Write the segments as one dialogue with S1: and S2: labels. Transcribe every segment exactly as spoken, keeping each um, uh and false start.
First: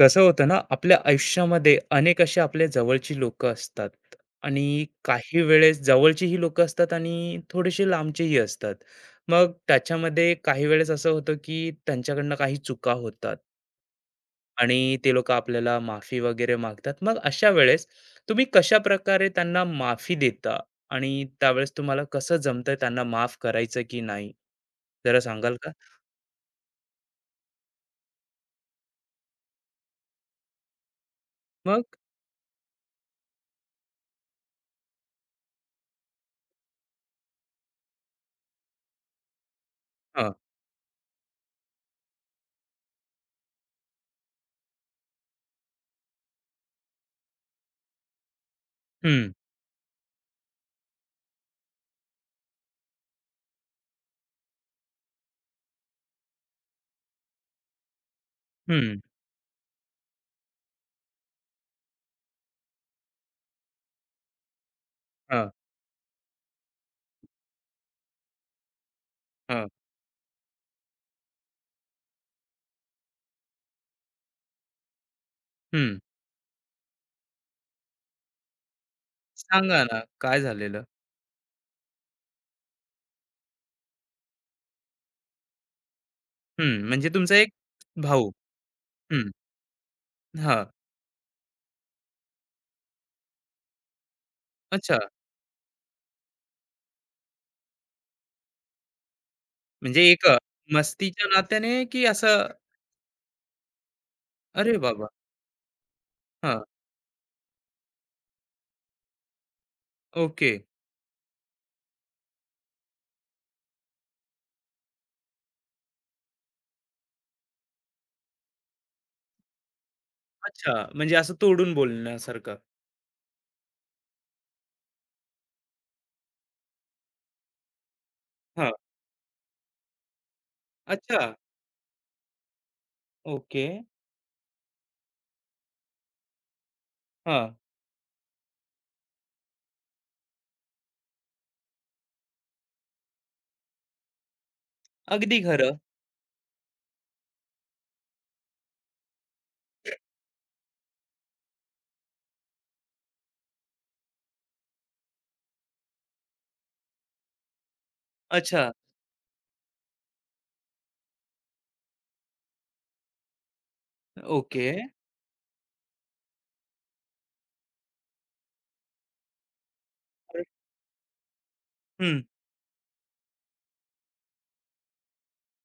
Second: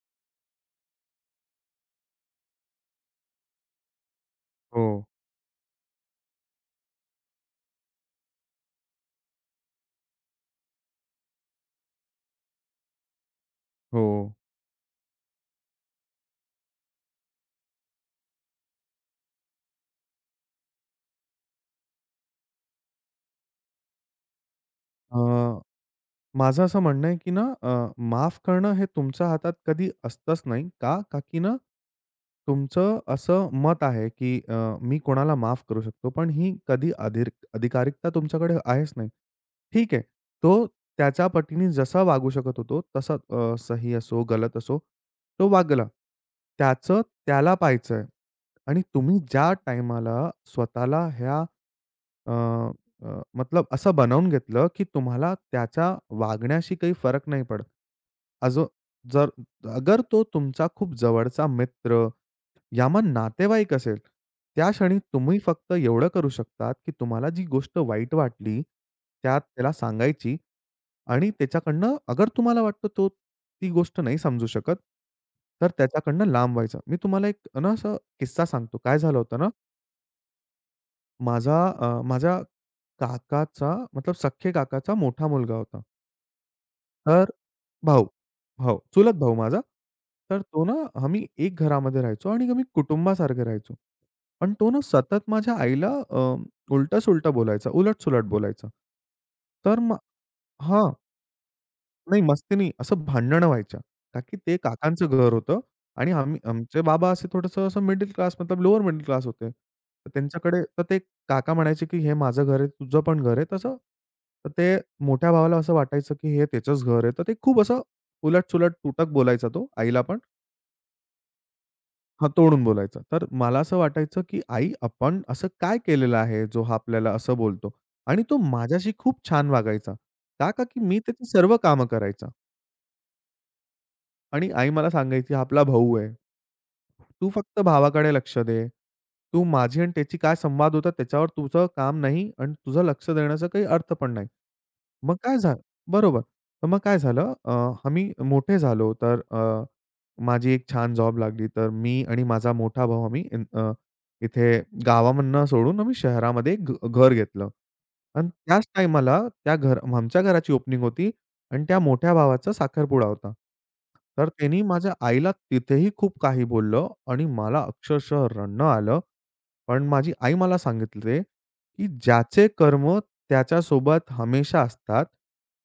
S1: कसं होतं ना आपल्या आयुष्यामध्ये अनेक असे आपल्या जवळची लोक असतात आणि
S2: हो,
S1: काही वेळेस जवळची ही लोक असतात आणि थोडेसे लांबचेही असतात मग त्याच्यामध्ये काही वेळेस असं होतं की त्यांच्याकडनं काही चुका होतात
S2: हो.
S1: आणि ते लोक आपल्याला माफी वगैरे मागतात मग अशा वेळेस तुम्ही कशा प्रकारे त्यांना माफी देता आणि त्यावेळेस तुम्हाला कसं जमतं त्यांना माफ करायचं की नाही
S2: अ,
S1: जरा सांगाल का
S2: माझं असं म्हणणं आहे, की ना अ, माफ करणं हे तुमच्या हातात कधी असतंच नाही. का? का की ना,
S1: मग
S2: तुमचं असं मत आहे, की अ, मी कोणाला माफ करू शकतो. पण ही कधी अधिर अधिकारिकता तुमच्याकडे आहेच नाही. ठीक आहे.
S1: हा
S2: तो त्याच्या पटीने जसा वागू शकत होतो, तसा अ, सही असो, गलत असो, तो वागला. त्याचं त्याला पाहायचंय आणि तुम्ही
S1: हम्म
S2: ज्या टाईमाला स्वतःला ह्या अ, मतलब असं बनवून घेतलं, की तुम्हाला त्याच्या वागण्याशी काही फरक नाही पडत. अजून
S1: हम्म
S2: जर अगर तो तुमचा खूप जवळचा मित्र, यामा मग नातेवाईक असेल, त्या क्षणी तुम्ही
S1: हा
S2: फक्त एवढं करू शकतात, की तुम्हाला जी गोष्ट वाईट वाटली, त्यात
S1: हा
S2: त्याला सांगायची. आणि त्याच्याकडनं अगर तुम्हाला वाटतं तो ती गोष्ट नाही समजू शकत, तर
S1: हम्म
S2: त्याच्याकडनं लांब व्हायचं. मी तुम्हाला एक ना असा किस्सा सांगतो. काय झालं होतं ना.
S1: सांगा ना, काय झालेलं?
S2: माझा अ, माझ्या काकाचा मतलब सख्खे काकाचा मोठा मुलगा होता.
S1: हं, म्हणजे
S2: तर
S1: तुमचा एक
S2: भाऊ,
S1: भाऊ.
S2: हो, चुलत
S1: हं,
S2: भाऊ माझा. तर तो
S1: हां.
S2: ना आम्ही एक घरामध्ये राहायचो आणि आम्ही कुटुंबासारखे राहायचो. पण तो ना
S1: अच्छा.
S2: सतत माझ्या आईला अ, उलटं-सुलटं बोलायचा, उलट-सुलट बोलायचा. तर मग
S1: म्हणजे एक अ,
S2: हां.
S1: मस्तीच्या नात्याने की
S2: नाही
S1: असं
S2: मस्ती नाही, असं भांडणं व्हायच्या. का की ते
S1: अरे
S2: काकांचं
S1: बाबा!
S2: घर होतं आणि आम्ही
S1: हां,
S2: आमचे बाबा असे थोडंसं असं मिडल क्लास मतलब लोअर मिडल क्लास होते. तर
S1: ओके.
S2: त्यांच्याकडे तर ते काका म्हणायचे, की "हे माझं घर आहे, तुझं पण घर आहे." तसं तर ते मोठ्या भावाला असं वाटायचं, की हे त्याचंच घर आहे. तर ते खूप असं उलट-सुलट तुटक बोलायचा तो आईला पण.
S1: अच्छा, म्हणजे असं तोडून
S2: हां,
S1: बोलण्यासारखं.
S2: तोडून बोलायचा. तर मला असं वाटायचं, की आई आपण असं काय केलेलं आहे, जो हा आपल्याला असं बोलतो? आणि तो
S1: हां.
S2: माझ्याशी खूप छान वागायचा. का? का की मी
S1: अच्छा,
S2: त्याची सर्व कामं करायचा.
S1: ओके.
S2: आणि आई मला सांगायची, "हा आपला भाऊ आहे. तू
S1: हां,
S2: फक्त भावाकडे लक्ष दे. तू माझी आणि त्याची काय संवाद होता त्याच्यावर तुझं काम नाही आणि तुझं लक्ष देण्याचा काही अर्थ पण नाही." मग
S1: अगदी
S2: काय झालं.
S1: खरं.
S2: बरोबर. तर मग काय झालं अ, आम्ही मोठे झालो. तर अ, माझी एक छान जॉब लागली. तर मी आणि माझा मोठा भाऊ आम्ही इन अ, इथे गावामधनं सोडून आम्ही शहरामध्ये एक घ घर घेतलं. आणि त्याच
S1: अच्छा,
S2: टाईमाला त्या घर आमच्या घराची ओपनिंग होती आणि त्या मोठ्या भावाचा साखरपुडा होता. तर त्यांनी
S1: ओके.
S2: माझ्या आईला तिथेही खूप काही बोललं आणि मला अक्षरशः रडणं आलं. पण माझी आई मला सांगितले, की
S1: हं,
S2: ज्याचे कर्म त्याच्यासोबत हमेशा असतात,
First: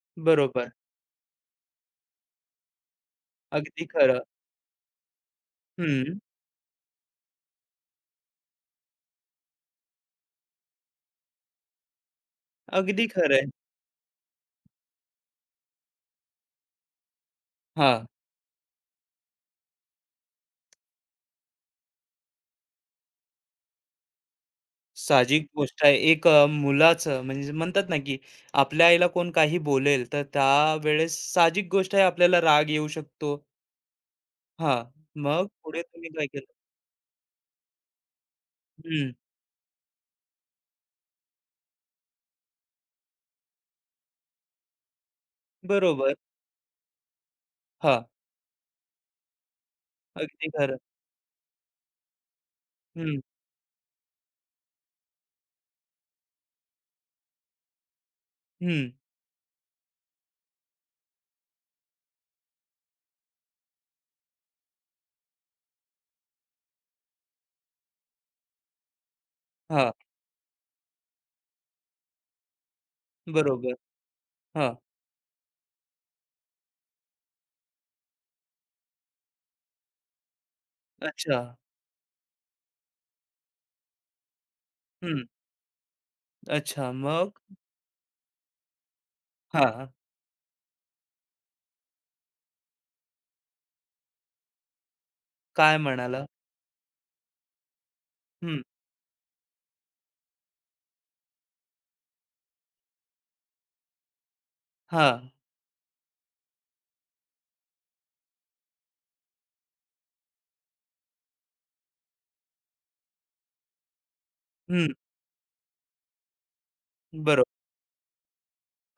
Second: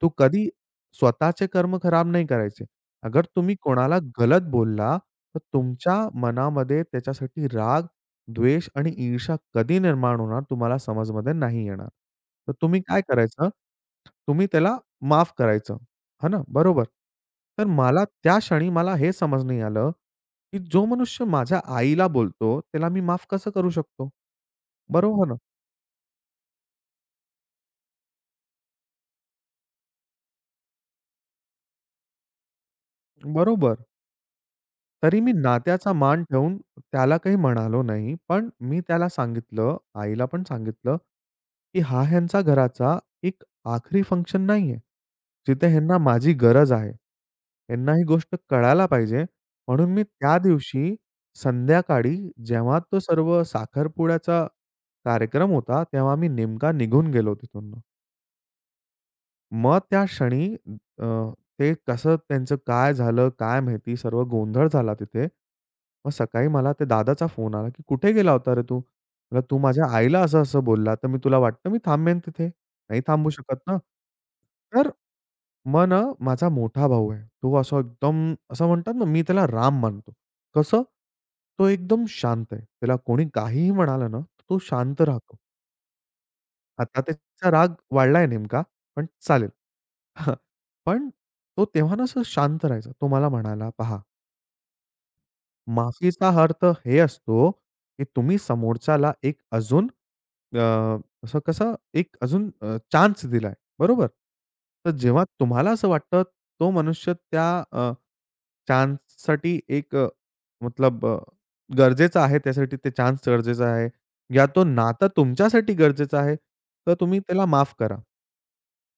S2: तो कधी
S1: बरोबर.
S2: स्वतःचे कर्म खराब नाही करायचे. अगर तुम्ही
S1: अगदी
S2: कोणाला
S1: खरं.
S2: गलत बोलला, तर तुमच्या
S1: हं,
S2: मनामध्ये त्याच्यासाठी राग, द्वेष आणि ईर्ष्या कधी निर्माण होणार तुम्हाला समजमध्ये नाही येणार. तर तुम्ही काय
S1: अगदी खरं आहे.
S2: करायचं? तुम्ही त्याला माफ करायचं. है ना? बरोबर. तर मला त्या क्षणी मला हे समज नाही आलं की जो मनुष्य माझ्या आईला बोलतो, त्याला मी माफ कसं करू शकतो? बरोबर ना?
S1: साहजिक गोष्ट आहे. एक अ, मुलाचं म्हणजे म्हणतात ना, की आपल्या आईला कोण काही बोलेल, तर त्यावेळेस साहजिक गोष्ट आहे आपल्याला राग येऊ शकतो.
S2: बरोबर.
S1: हां,
S2: तरी मी
S1: मग पुढे
S2: नात्याचा
S1: तुम्ही
S2: मान
S1: काय केलं?
S2: ठेवून त्याला काही म्हणालो नाही. पण मी त्याला
S1: हं,
S2: सांगितलं, आईला पण सांगितलं, की हा ह्यांचा घराचा एक आखरी फंक्शन नाहीये. जिथे ह्यांना
S1: बरोबर.
S2: माझी गरज आहे. ह्यांना
S1: हां,
S2: ही गोष्ट कळायला पाहिजे. म्हणून मी त्या
S1: अगदी खरं.
S2: दिवशी संध्याकाळी जेव्हा तो
S1: हं,
S2: सर्व साखरपुड्याचा कार्यक्रम होता, तेव्हा मी नेमका निघून गेलो तिथून.
S1: हं.
S2: मग त्या क्षणी अ, ते कसं त्यांचं काय झालं, काय माहिती सर्व गोंधळ झाला तिथे. मग सकाळी मला ते दादाचा फोन आला, की "कुठे गेला होता रे तू?" म्हटलं, "तू माझ्या
S1: हां,
S2: आईला असं-असं बोलला, तर मी तुला वाटतं मी थांबेन तिथे? नाही थांबू शकत
S1: बरोबर.
S2: ना."
S1: हां,
S2: तर मग ना माझा मोठा भाऊ आहे. तो असा एकदम असं म्हणतात ना, मी त्याला राम मानतो. कसं?
S1: अच्छा.
S2: तो एकदम शांत आहे. त्याला कोणी काहीही म्हणालं ना, तो शांत
S1: हं,
S2: राहतो.
S1: अच्छा.
S2: आता
S1: मग?
S2: त्याचा राग वाढलाय नेमका, पण चालेल.
S1: हां,
S2: हां. पण तो तेव्हा ना असं शांत राहायचा. तो मला म्हणाला, "पहा,
S1: काय म्हणाला?
S2: माफीचा अर्थ हे असतो, की तुम्ही
S1: हं,
S2: समोरच्याला एक अजून अ, असं कसं एक अजून अ, चान्स दिलाय, बरोबर? तर
S1: हां,
S2: जेव्हा तुम्हाला असं वाटतं, तो मनुष्य त्या अ, चान्ससाठी एक अ" मतलब अ, गरजेचं आहे त्यासाठी ते चान्स गरजेचा आहे. या तो
S1: हं,
S2: नातं तुमच्यासाठी गरजेचं आहे, तर तुम्ही
S1: बरोबर.
S2: त्याला माफ करा.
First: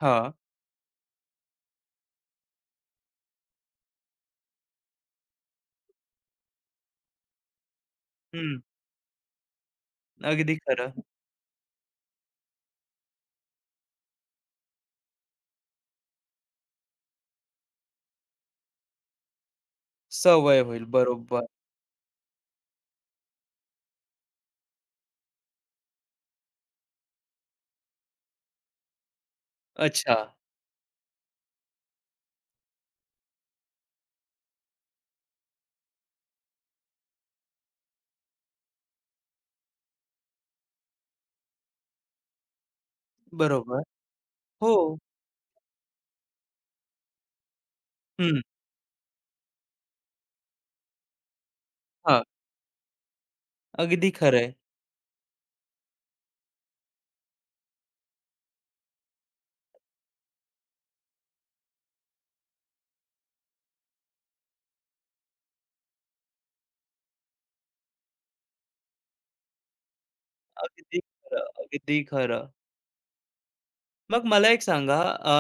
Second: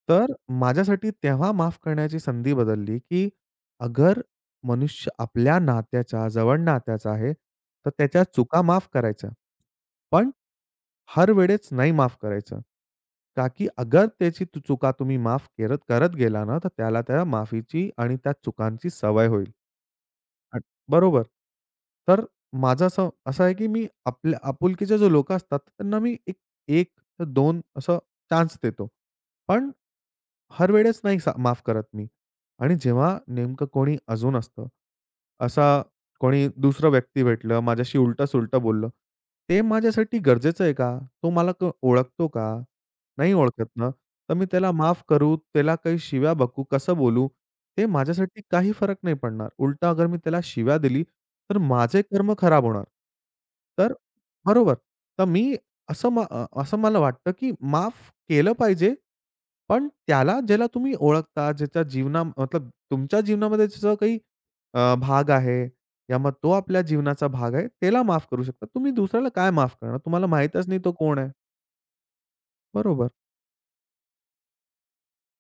S1: हां,
S2: तर माझ्यासाठी तेव्हा माफ करण्याची संधी बदलली, की अगर मनुष्य आपल्या नात्याचा, जवळ नात्याचा आहे, तर त्याच्या
S1: हं,
S2: चुका माफ करायच्या. पण
S1: अगदी खरं.
S2: हर वेळेस नाही माफ करायचं. का की अगर त्याची तू चुका तुम्ही माफ करत करत गेला ना, तर त्याला त्या माफीची आणि त्या चुकांची सवय होईल.
S1: सवय
S2: हट
S1: होईल.
S2: बरोबर.
S1: बरोबर.
S2: तर माझं असं असं आहे, की मी आपल्या आपुलकीचे जे लोकं असतात, त्यांना मी एक 1 ते दोन असं चान्स देतो. पण
S1: अच्छा.
S2: हर वेळेस नाही सा माफ करत मी. आणि जेव्हा नेमकं कोणी अजून असतं, असा कोणी दुसरं व्यक्ती भेटलं, माझ्याशी उलटं-सुलटं बोललं. ते माझ्यासाठी गरजेचं आहे का? तो मला क ओळखतो का? नाही ओळखत
S1: बरोबर.
S2: ना, तर मी
S1: हो.
S2: त्याला माफ करू, त्याला काही शिव्या बकू, कसं बोलू? ते
S1: हं,
S2: माझ्यासाठी काही फरक नाही पडणार. उलटा अगर मी त्याला शिव्या दिली, तर माझे
S1: हां.
S2: कर्म खराब होणार. तर
S1: अगदी खरंय.
S2: बरोबर. तर मी असं म अ, असं मला वाटतं, की माफ केलं पाहिजे, पण त्याला ज्याला तुम्ही ओळखता, ज्याच्या जीवना मतलब तुमच्या जीवनामध्ये त्याचा काही अ, भाग आहे या मग तो आपल्या जीवनाचा भाग आहे, त्याला माफ करू शकता. तुम्ही दुसऱ्याला काय माफ करणार? तुम्हाला माहीतच नाही तो
S1: अगदी
S2: कोण आहे.
S1: खरं, अगदी खरं.
S2: बरोबर.
S1: मग मला एक सांगा अ,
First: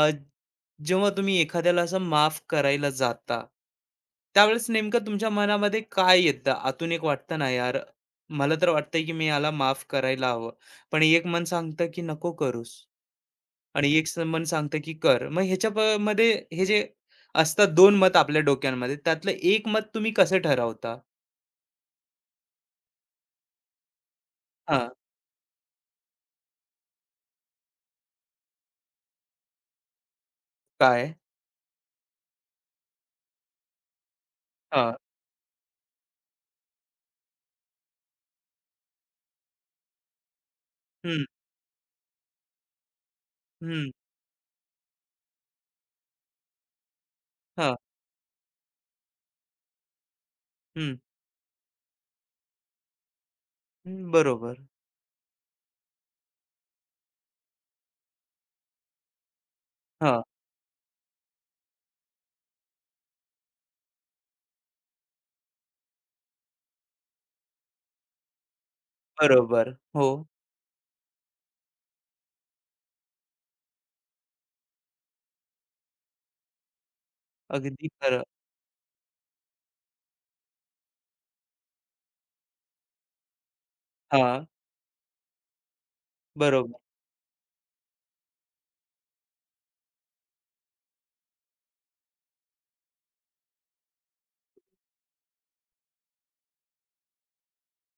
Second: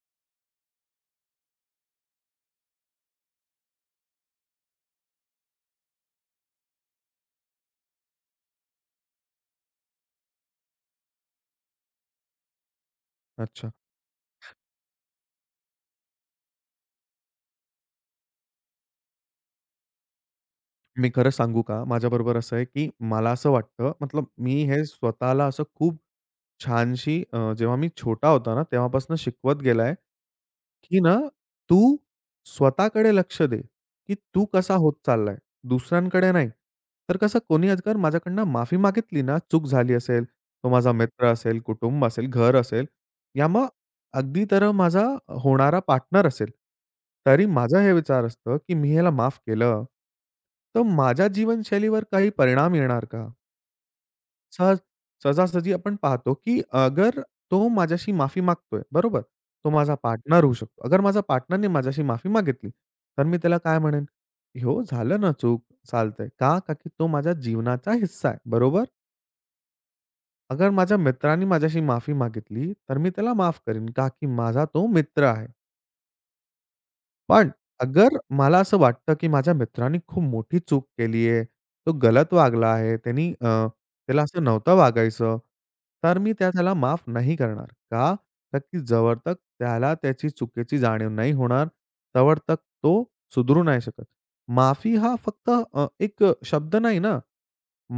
S1: जेव्हा तुम्ही एखाद्याला असं माफ करायला जाता, त्यावेळेस नेमकं तुमच्या मनामध्ये काय येतं? आतून एक वाटतं ना, "यार, मला तर वाटतंय की मी याला माफ करायला हवं." पण एक मन सांगतं की "नको करूस"
S2: अच्छा.
S1: आणि एक स मन सांगतं की "कर." मग ह्याच्या प मध्ये हे जे असतात दोन मत आपल्या डोक्यांमध्ये, त्यातलं एक मत तुम्ही कसं ठरवता?
S2: मी खरं सांगू का? माझ्याबरोबर असं आहे, की मला असं वाटतं मतलब मी हे
S1: हां.
S2: स्वतःला असं खूप छानशी अ, जेव्हा मी छोटा होता ना, तेव्हापासून शिकवत गेलाय, की
S1: काय?
S2: ना तू स्वतःकडे लक्ष दे, की तू कसा होत
S1: हां.
S2: चाललाय, दुसऱ्यांकडे नाही. तर कसं कोणी आजकाल माझ्याकडनं माफी मागितली ना, चूक झाली असेल, तो माझा
S1: हं,
S2: मित्र असेल, कुटुंब असेल, घर असेल, या मग
S1: हं.
S2: अगदी तर माझा होणारा पार्टनर असेल. तरी
S1: हां.
S2: माझा हे विचार असतं, की मी ह्याला माफ केलं, तर
S1: हं.
S2: माझ्या जीवनशैलीवर काही परिणाम येणार का?
S1: हं. बरोबर.
S2: सहज सहजासहजी आपण पाहतो, की अगर तो माझ्याशी माफी मागतोय, बरोबर? तो माझा
S1: हां,
S2: पार्टनर होऊ शकतो. अगर माझा पार्टनरने माझ्याशी माफी मागितली, तर मी त्याला काय म्हणेन, "हो, झालं ना चूक, चालतंय." का? का की तो माझ्या जीवनाचा हिस्सा आहे, बरोबर?
S1: बरोबर. हो,
S2: अगर माझ्या मित्राने माझ्याशी माफी मागितली, तर मी त्याला माफ करीन, का की माझा तो मित्र आहे. पण
S1: अगदी
S2: अगर
S1: खरं.
S2: मला असं वाटतं, की माझ्या मित्राने खूप मोठी चूक केली आहे, तो गलत वागला आहे, त्यानी अ, त्याला असं
S1: हां,
S2: नव्हतं वागायचं, तर मी त्या त्याला
S1: बरोबर.
S2: माफ नाही करणार. का? तर की जवळ तक त्याला त्याची चुकीची जाणीव नाही होणार, तोवर तक तो सुधरू नाही शकत. माफी हा फक्त अ, एक शब्द नाही ना.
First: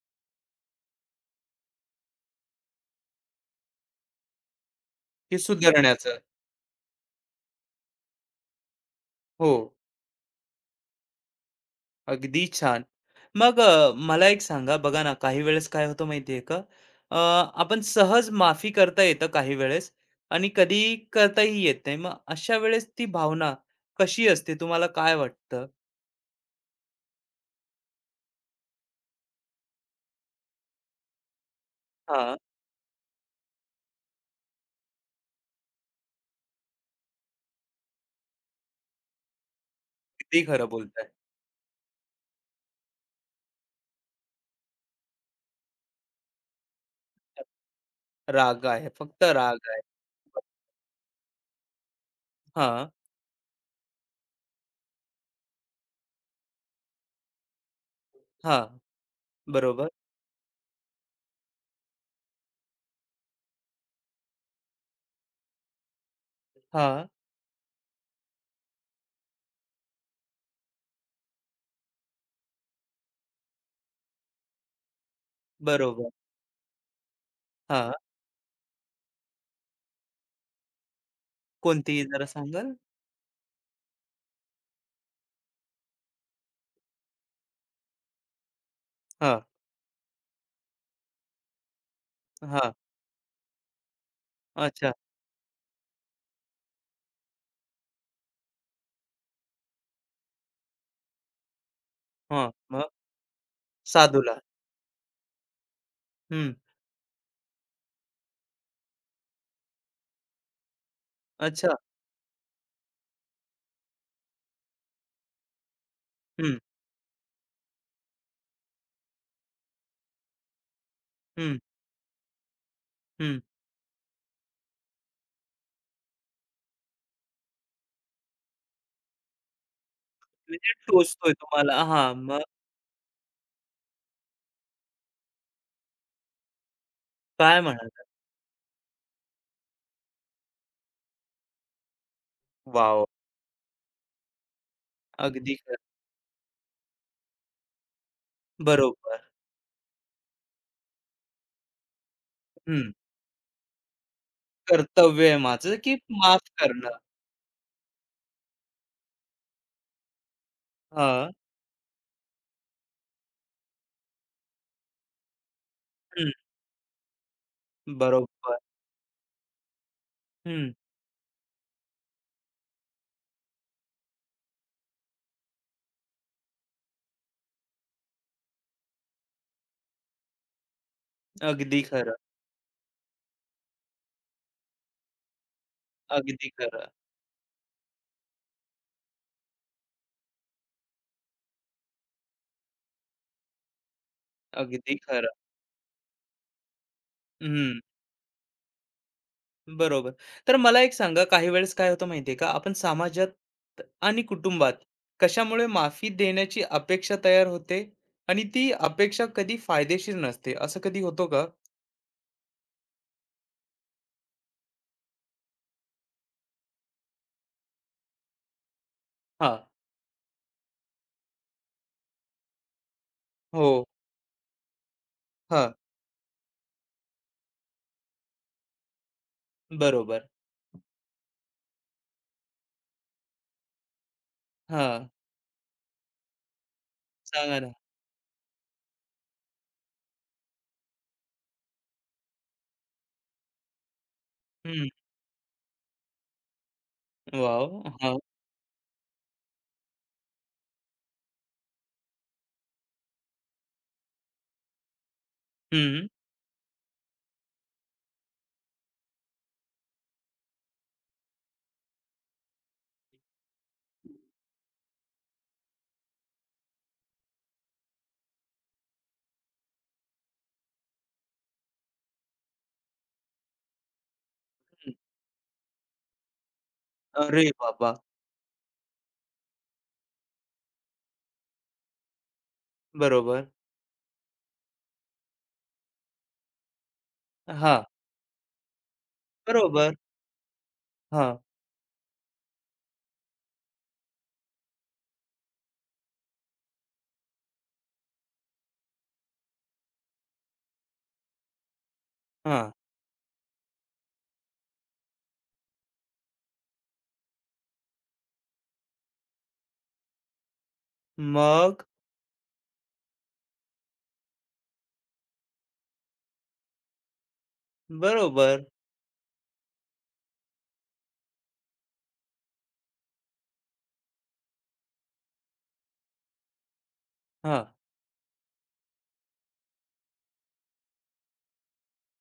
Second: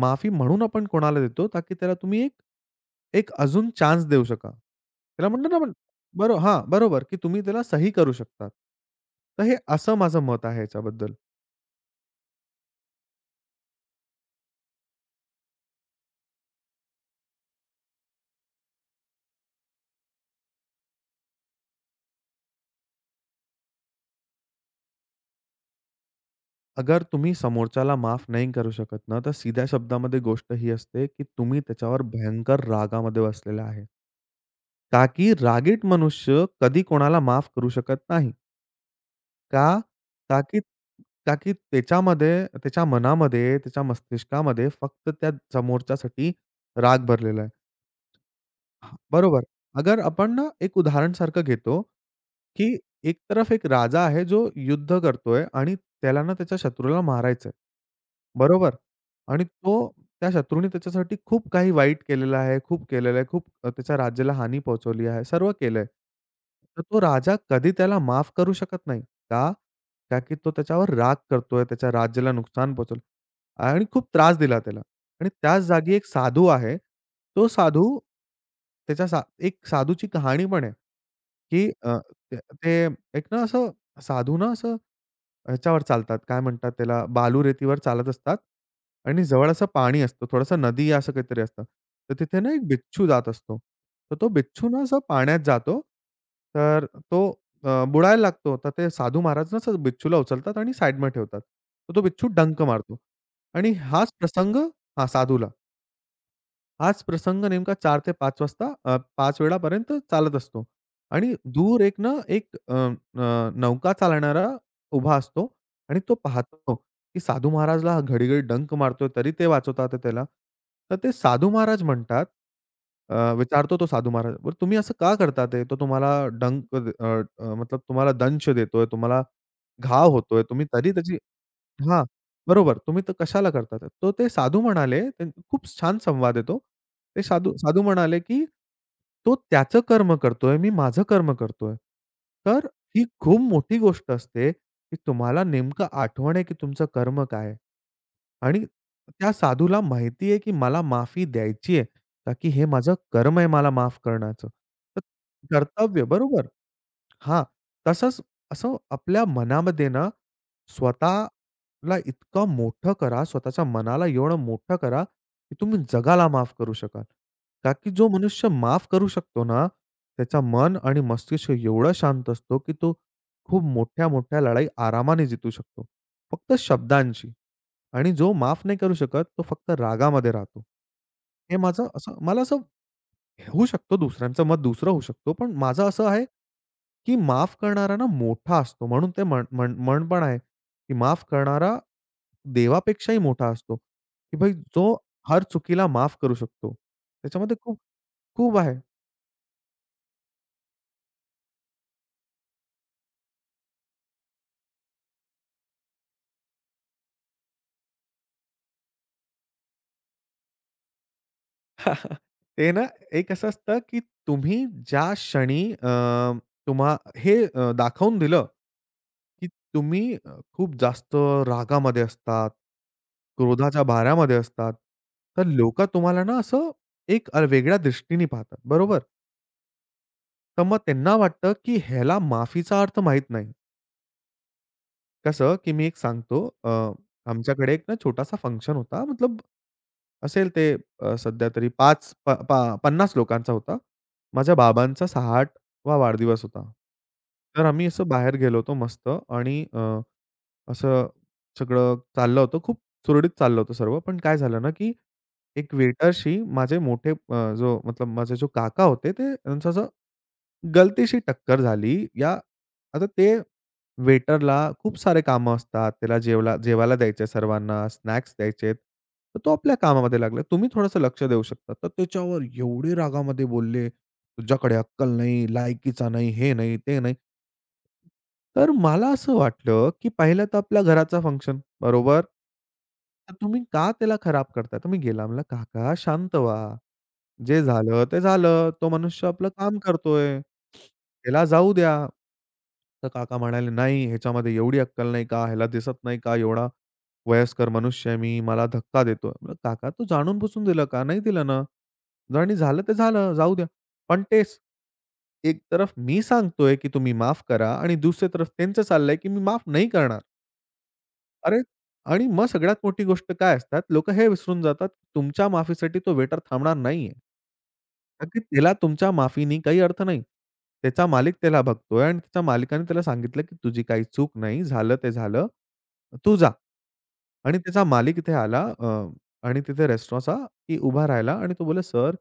S2: माफी म्हणून आपण कोणाला देतो, ताकी त्याला तुम्ही एक एक अजून चान्स देऊ शका. त्याला
S1: ते
S2: म्हणतो ना आपण
S1: सुधारण्याचं.
S2: बरो हां, बरोबर, की तुम्ही त्याला सही करू शकतात. तर
S1: हो,
S2: हे असं माझं मत आहे ह्याच्याबद्दल.
S1: अगदी छान. मग अ, मला एक सांगा, बघा ना, काही वेळेस काय होतं माहिती आहे का, अ, आपण सहज माफी करता येतं काही वेळेस आणि कधी करताही येत नाही. मग अशा वेळेस ती भावना कशी असते, तुम्हाला काय वाटतं?
S2: अगर तुम्ही समोरच्याला माफ नाही करू शकत ना, तर सीध्या शब्दामध्ये गोष्ट ही असते, की तुम्ही त्याच्यावर
S1: हां,
S2: भयंकर रागामध्ये बसलेला आहे. का की रागीट मनुष्य कधी कोणाला माफ करू शकत नाही. का?
S1: अगदी
S2: का की
S1: खरं बोलताय.
S2: का की त्याच्यामध्ये, त्याच्या मनामध्ये, त्याच्या मस्तिष्कामध्ये फक्त त्या समोरच्यासाठी राग भरलेला आहे.
S1: राग आहे,
S2: हां,
S1: फक्त
S2: बरोबर.
S1: राग आहे.
S2: अगर आपण ना एक उदाहरणसारखं घेतो, की
S1: हां,
S2: एक तरफ एक राजा आहे जो युद्ध करतोय आणि त्याला ना त्याच्या शत्रूला मारायचंय.
S1: हां,
S2: बरोबर. आणि तो
S1: बरोबर.
S2: त्या शत्रूने त्याच्यासाठी खूप काही वाईट केलेलं आहे, खूप केलेलं आहे, खूप अ, त्याच्या राज्याला हानी पोहोचवली आहे, सर्व केलंय. तर तो
S1: हां,
S2: राजा कधी त्याला माफ करू शकत नाही. का? का की तो त्याच्यावर राग करतोय, त्याच्या राज्याला नुकसान पोहोचवलं आणि खूप त्रास दिला त्याला. आणि त्याच जागी एक
S1: बरोबर.
S2: साधू आहे. तो साधू
S1: हां,
S2: त्याच्या सा एक साधूची कहाणी पण आहे, की अ,
S1: कोणतीही जरा
S2: ते
S1: सांगाल?
S2: ते एक ना असं साधू ना असं ह्याच्यावर चालतात, काय म्हणतात त्याला, बालू रेतीवर चालत असतात आणि
S1: हां,
S2: जवळ असं पाणी असतं, थोडंसं नदी असं काहीतरी असतं. तर तिथे ना एक
S1: हां.
S2: बिच्छू जात असतो. तर तो बिच्छू ना
S1: अच्छा.
S2: असा पाण्यात जातो. तर तो अ, बुडायला लागतो. तर ते साधू महाराज ना असं बिच्छूला उचलतात आणि साइडमध्ये ठेवतात. तर तो बिच्छू
S1: हां.
S2: डंक
S1: मग?
S2: मारतो आणि हाच
S1: साधूला.
S2: प्रसंग हां, साधूला.
S1: हं.
S2: हाच प्रसंग नेमका चार ते पाच वाजता अ, पाच वेळापर्यंत चालत असतो. आणि
S1: अच्छा.
S2: दूर एक ना एक अ, अ, नौका चालणारा उभा असतो आणि तो
S1: हं,
S2: पाहतो, की साधू महाराजला हा घडी-घडी डंक मारतोय तरी ते वाचवतात आहे त्याला. तर ते साधू
S1: हं,
S2: महाराज म्हणतात, अ,
S1: हं.
S2: विचारतो तो साधू महाराज, "बरं तुम्ही असं का करता ते? तो तुम्हाला डंक अ, अ, मतलब तुम्हाला दंश देतोय, तुम्हाला घाव होतोय, तुम्ही
S1: म्हणजे
S2: तरी त्याची
S1: टोचतोय तुम्हाला
S2: हां,
S1: हां, मग
S2: बरोबर. तुम्ही तर कशाला करता ते?" तर ते साधू म्हणाले, ते खूप छान संवाद आहे तो. ते साधू
S1: काय
S2: साधू
S1: म्हणालात?
S2: म्हणाले, की "तो त्याचं कर्म करतोय, मी माझं कर्म करतोय." तर ही
S1: वॉव!
S2: खूप मोठी गोष्ट असते, की तुम्हाला
S1: अगदी खरं.
S2: नेमकं आठवण आहे, की तुमचं कर्म काय आहे? आणि
S1: बरोबर.
S2: त्या साधूला माहिती आहे, की मला माफी द्यायची आहे, का की हे
S1: हं.
S2: माझं कर्म आहे मला माफ करण्याचं. तर
S1: कर्तव्य आहे माझं, की
S2: कर्तव्य बरोबर.
S1: माफ करणं.
S2: हां, तसंच असं आपल्या मनामध्ये ना,
S1: हां.
S2: स्वतःला इतकं मोठं करा, स्वतःच्या मनाला एवढं मोठं करा, की तुम्ही जगाला
S1: हं.
S2: माफ करू शकाल. का की जो मनुष्य
S1: बरोबर.
S2: माफ करू शकतो ना, त्याचं
S1: हं.
S2: मन आणि मस्तिष्क एवढं शांत असतो, की तो खूप मोठ्या-मोठ्या लढाई आरामाने जितू शकतो. फक्त शब्दांशी. आणि जो माफ नाही करू शकत, तो फक्त रागामध्ये राहतो. हे
S1: अगदी
S2: माझं
S1: खरं,
S2: असं मला असं होऊ शकतो दुसऱ्यांचं मत दुसरं होऊ शकतो. पण माझं असं आहे,
S1: अगदी खरं,
S2: की माफ करणारा ना मोठा असतो. म्हणून ते म्हण म्हण म्हण पण आहे, की माफ करणारा देवापेक्षाही मोठा असतो, की भाई जो
S1: अगदी खरं.
S2: हर चुकीला माफ करू शकतो. त्याच्यामध्ये खूप
S1: हं.
S2: खूप आहे.
S1: बरोबर. तर मला एक सांगा, काही वेळेस काय होतं माहिती आहे का, आपण समाजात आणि कुटुंबात कशामुळे माफी देण्याची अपेक्षा तयार होते आणि ती अपेक्षा कधी फायदेशीर नसते, असं कधी होतो का?
S2: ते ना एक असं असतं, की तुम्ही ज्या क्षणी अ, तुम्हा हे अ, दाखवून दिलं, की
S1: हां.
S2: तुम्ही अ, खूप जास्त रागामध्ये असतात, क्रोधाच्या
S1: हो.
S2: भारामध्ये असतात, तर
S1: हां.
S2: लोकं तुम्हाला ना असं एक अ, वेगळ्या दृष्टीने पाहतात, बरोबर?
S1: बरोबर.
S2: तर मग त्यांना वाटतं, की ह्याला माफीचा अर्थ माहीत नाही.
S1: हां.
S2: कसं, की मी एक सांगतो अ,
S1: सांगा ना.
S2: आमच्याकडे एक ना छोटासा फंक्शन होता. मतलब असेल ते अ, सध्या तरी पाच प पा पन्नास लोकांचा होता. माझ्या
S1: हं.
S2: बाबांचा अडुसष्टावा वा वाढदिवस होता. तर
S1: वॉव!
S2: आम्ही असं
S1: हां.
S2: बाहेर गेलो होतो मस्त आणि अ असं सगळं चाललं होतं. खूप सुरळीत चाललं होतं सर्व. पण काय झालं ना, की एक
S1: हं.
S2: वेटरशी माझे मोठे अ, जो मतलब माझे जो काका होते ते त्यांचं असं गलतीशी टक्कर झाली. या आता ते वेटरला खूप सारे कामं असतात. त्याला जेवला जेवायला द्यायचे सर्वांना, स्नॅक्स द्यायचेत. तर तो आपल्या कामामध्ये लागला. तुम्ही थोडंसं लक्ष देऊ शकता. तर त्याच्यावर एवढे रागामध्ये बोलले. "तुझ्याकडे
S1: हं.
S2: अक्कल नाही, लायकीचा नाही, हे नाही, ते नाही."
S1: अरे बाबा!
S2: तर मला असं वाटलं, की पाहिलं तर आपल्या घराचा फंक्शन, बरोबर? तर
S1: बरोबर.
S2: तुम्ही का त्याला खराब करताय? तर मी गेला म्हणला, "काका शांत व्हा. जे
S1: हां.
S2: झालं ते झालं. तो मनुष्य आपलं काम
S1: बरोबर.
S2: करतोय.
S1: हां.
S2: त्याला जाऊ द्या." तर काका म्हणाले, "नाही, ह्याच्यामध्ये एवढी अक्कल नाही का? ह्याला दिसत नाही का? एवढा वयस्कर मनुष्य आहे मी. मला धक्का देतोय." म्हटलं, "काका तू जाणून-बुसून दिलं का? नाही दिलं ना. आणि
S1: हां.
S2: झालं ते झालं. जाऊ द्या." पण तेच एक तरफ मी सांगतोय, की तुम्ही माफ करा आणि दुसरी तरफ त्यांचं चाललंय, की मी माफ नाही करणार. अरे!
S1: मग?
S2: आणि मग सगळ्यात मोठी गोष्ट काय असतात, लोकं हे विसरून जातात, तुमच्या माफीसाठी तो वेटर थांबणार नाहीये. कारण की
S1: बरोबर.
S2: त्याला तुमच्या माफीनी काही अर्थ नाही. त्याचा मालिक त्याला बघतोय आणि त्याच्या मालकाने त्याला सांगितलं, की तुझी काही चूक नाही, झालं ते झालं. तू जा. आणि
S1: हां.
S2: त्याचा मालिक इथे आला अ, आणि तिथे रेस्टॉरंटचा की उभा राहिला आणि तो बोलला, "सर,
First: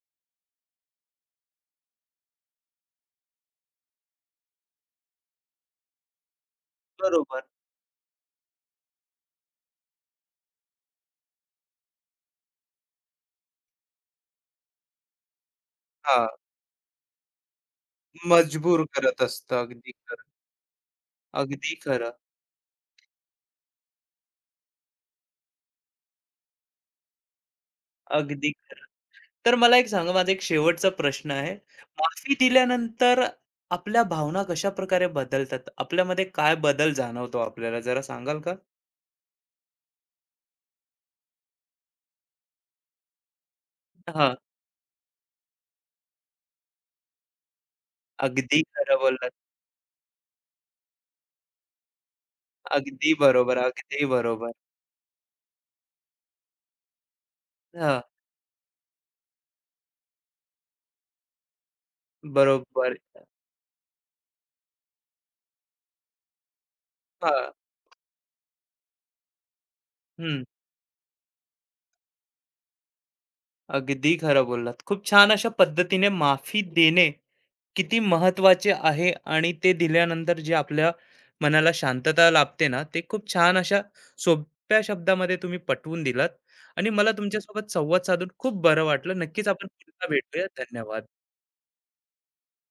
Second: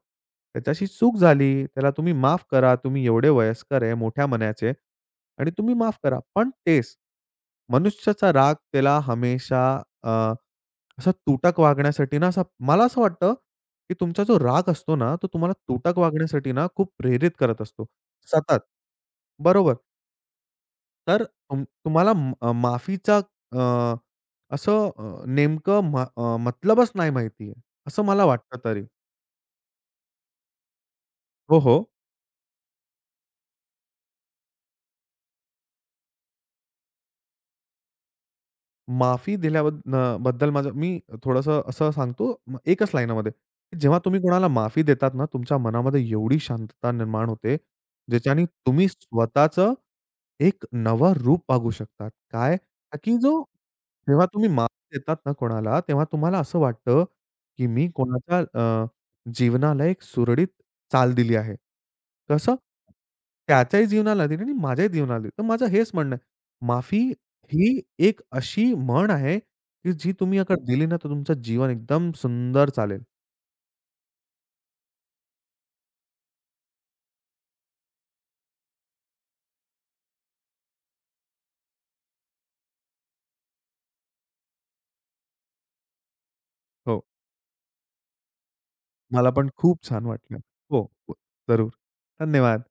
S2: त्याच्याशी चूक झाली. त्याला तुम्ही माफ करा. तुम्ही एवढे वयस्कर आहे, मोठ्या मनाचे आणि तुम्ही माफ करा." पण तेच,
S1: बरोबर.
S2: मनुष्याचा राग त्याला हमेशा अ, असा तुटक वागण्यासाठी ना, असा मला असं वाटतं, की तुमचा जो राग असतो ना, तो तुम्हाला तुटक
S1: हां.
S2: वागण्यासाठी ना, खूप प्रेरित करत असतो. सतत.
S1: मजबूर करत असतं.
S2: बरोबर.
S1: अगदी खरं.
S2: तर तुम
S1: अगदी
S2: तुम्हाला
S1: खरं.
S2: म- अ, माफीचा अ, असं अ, नेमकं म अ, मतलबच नाही माहिती आहे, असं मला
S1: अगदी
S2: वाटतं तरी.
S1: खरं. तर मला एक सांगा, माझा एक शेवटचा प्रश्न आहे.
S2: हो, हो.
S1: माफी दिल्यानंतर आपल्या भावना कशाप्रकारे बदलतात? आपल्यामध्ये काय बदल जाणवतो आपल्याला जरा सांगाल का?
S2: माफी दिल्याबद अ, बद्दल माझं मी थोडंसं असं सांगतो म एकच लाईनमध्ये, की जेव्हा तुम्ही
S1: हां.
S2: कोणाला माफी देतात ना, तुमच्या मनामध्ये एवढी शांतता निर्माण होते, ज्याच्याने
S1: अगदी
S2: तुम्ही
S1: खरं बोललात.
S2: स्वतःचं एक नवं रूप पागू शकतात. काय? का
S1: अगदी
S2: की जो
S1: बरोबर, अगदी
S2: जेव्हा तुम्ही
S1: बरोबर.
S2: मार्क्स देतात ना कोणाला, तेव्हा तुम्हाला असं वाटतं, की मी
S1: हां,
S2: कोणाच्या अ, जीवनाला एक सुरळीत चाल दिली आहे. कसं?
S1: बरोबर.
S2: त्याच्याही जीवनाला दिली आणि माझ्याही जीवनाला दिली. तर माझं हेच म्हणणं आहे, माफी
S1: हां.
S2: ही एक अशी म्हण आहे, की जी तुम्ही
S1: हं.
S2: अगर दिली ना, तर तुमचं जीवन एकदम सुंदर चालेल.
S1: अगदी खरं बोललात. खूप छान अशा पद्धतीने माफी देणे किती महत्वाचे आहे आणि ते दिल्यानंतर जे आपल्या मनाला शांतता लाभते ना, ते खूप छान अशा सोप्या शब्दामध्ये तुम्ही पटवून दिलात आणि
S2: हो,
S1: मला तुमच्यासोबत संवाद साधून खूप बरं वाटलं.
S2: मला
S1: नक्कीच
S2: पण
S1: आपण
S2: खूप छान
S1: पुन्हा
S2: वाटलं.
S1: भेटूया.
S2: हो, हो.
S1: धन्यवाद.
S2: जरूर. धन्यवाद.